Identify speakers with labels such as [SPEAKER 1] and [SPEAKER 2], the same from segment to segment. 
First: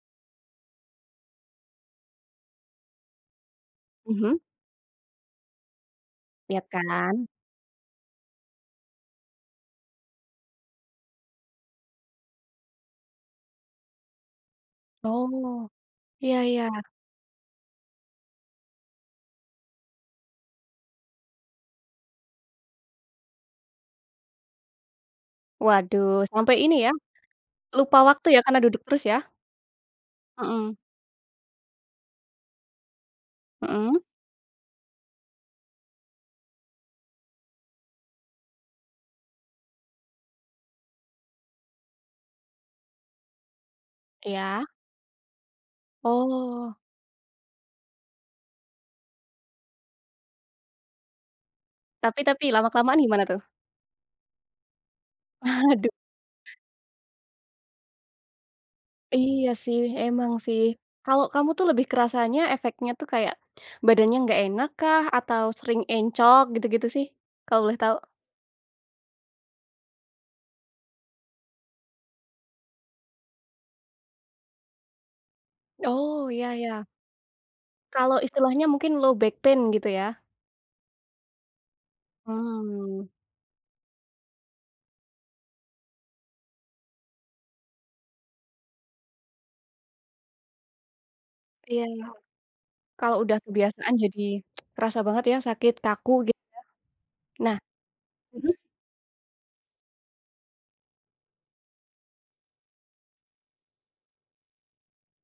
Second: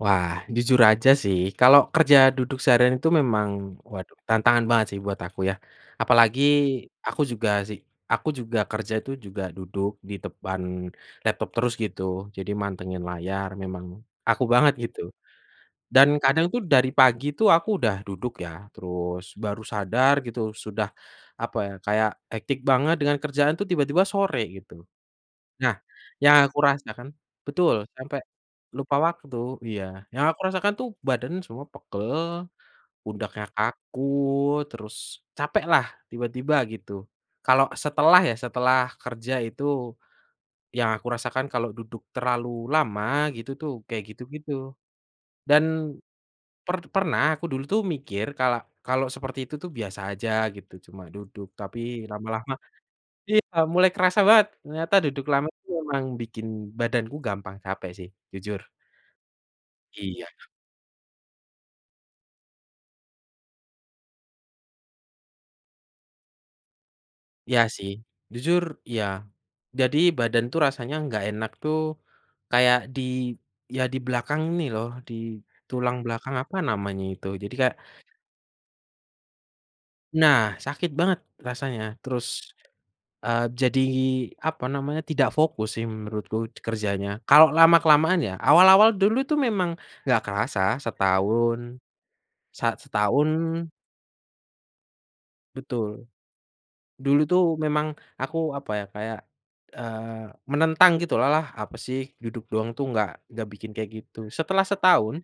[SPEAKER 1] Wah, jujur aja sih. Kalau kerja duduk seharian itu memang waduh
[SPEAKER 2] Mhm.
[SPEAKER 1] tantangan banget sih buat aku yah. Apalagi
[SPEAKER 2] Iya
[SPEAKER 1] aku
[SPEAKER 2] kan.
[SPEAKER 1] juga sih aku juga kerja itu juga duduk di depan laptop terus gitu, jadi mantengin layar. Memang aku banget gitu
[SPEAKER 2] Oh,
[SPEAKER 1] dan
[SPEAKER 2] iya
[SPEAKER 1] kadang tuh
[SPEAKER 2] iya.
[SPEAKER 1] dari pagi tuh aku udah duduk ya, terus baru sadar gitu sudah, apa ya, kayak hectic banget dengan kerjaan tuh tiba-tiba sore gitu. Nah
[SPEAKER 2] Waduh
[SPEAKER 1] yang
[SPEAKER 2] sampai
[SPEAKER 1] aku
[SPEAKER 2] ini ya,
[SPEAKER 1] rasakan betul
[SPEAKER 2] lupa
[SPEAKER 1] sampai
[SPEAKER 2] waktu ya karena duduk
[SPEAKER 1] lupa
[SPEAKER 2] terus ya?
[SPEAKER 1] waktu iya, yang aku rasakan
[SPEAKER 2] Mhm.
[SPEAKER 1] tuh badan semua pegal, pundaknya
[SPEAKER 2] Mhm.
[SPEAKER 1] kaku, terus capeklah tiba-tiba gitu, kalau setelah ya setelah kerja. Itu yang aku rasakan kalau duduk terlalu lama gitu tuh kayak gitu-gitu
[SPEAKER 2] Iya.
[SPEAKER 1] dan
[SPEAKER 2] Oh.
[SPEAKER 1] per pernah aku dulu tuh mikir kala kalau seperti itu tuh biasa aja gitu. Cuma duduk, tapi
[SPEAKER 2] Tapi tapi
[SPEAKER 1] lama-lama
[SPEAKER 2] lama kelamaan gimana tuh?
[SPEAKER 1] iya mulai kerasa banget ternyata duduk lama itu
[SPEAKER 2] Aduh.
[SPEAKER 1] memang bikin badanku gampang capek sih, jujur.
[SPEAKER 2] Iya sih,
[SPEAKER 1] Iya.
[SPEAKER 2] emang sih. Kalau kamu tuh lebih kerasanya efeknya tuh kayak badannya enggak enakkah? Atau sering encok gitu-gitu sih? Kalau
[SPEAKER 1] Iya
[SPEAKER 2] boleh
[SPEAKER 1] sih.
[SPEAKER 2] tahu.
[SPEAKER 1] Jujur iya. Jadi badan tuh rasanya enggak enak tuh kayak di iya di belakang ini loh, di tulang
[SPEAKER 2] Oh
[SPEAKER 1] belakang,
[SPEAKER 2] iya
[SPEAKER 1] apa
[SPEAKER 2] iya.
[SPEAKER 1] namanya itu, jadi kayak
[SPEAKER 2] Kalau istilahnya mungkin low back pain gitu ya?
[SPEAKER 1] Nah, sakit banget rasanya. Terus,
[SPEAKER 2] Oh.
[SPEAKER 1] eee, jadi, apa namanya, tidak fokus sih menurutku kerjanya kalau lama-kelamaan ya. Awal-awal dulu itu memang enggak kerasa, setahun
[SPEAKER 2] Iya iya.
[SPEAKER 1] sa
[SPEAKER 2] Kalau udah
[SPEAKER 1] setahun
[SPEAKER 2] kebiasaan jadi kerasa banget ya sakit
[SPEAKER 1] Betul.
[SPEAKER 2] kaku gitu ya?
[SPEAKER 1] Dulu itu
[SPEAKER 2] Nah
[SPEAKER 1] memang aku,
[SPEAKER 2] mhm.
[SPEAKER 1] apa ya, kayak, eee, menentang gitulah, "Alah apa sih duduk doang tuh enggak enggak bikin kayak gitu." Setelah setahun,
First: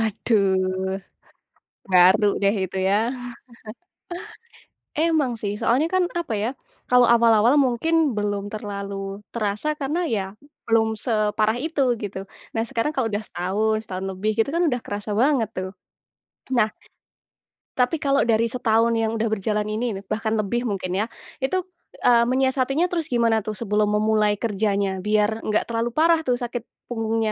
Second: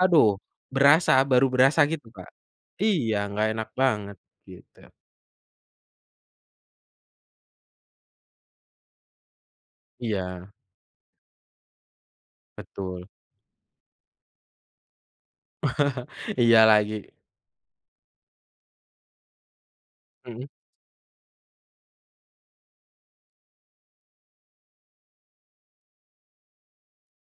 [SPEAKER 1] aduh berasa, baru berasa gitu,
[SPEAKER 2] baru
[SPEAKER 1] Kak.
[SPEAKER 2] deh itu ya.
[SPEAKER 1] Iya enggak enak banget gitu.
[SPEAKER 2] Emang sih soalnya kan, apa ya, kalau awal-awal mungkin belum terlalu terasa karena ya
[SPEAKER 1] Iya.
[SPEAKER 2] belum separah itu gitu. Nah, sekarang kalau
[SPEAKER 1] Betul.
[SPEAKER 2] udah setahun, setahun lebih, gitu kan udah kerasa banget tuh.
[SPEAKER 1] Iya
[SPEAKER 2] Nah,
[SPEAKER 1] lagi.
[SPEAKER 2] tapi kalau dari setahun yang udah berjalan ini nih, bahkan
[SPEAKER 1] Mhm.
[SPEAKER 2] lebih mungkin ya, itu, eee, menyiasatinya terus gimana tuh sebelum memulai kerjanya? Biar enggak terlalu parah tuh sakit punggungnya.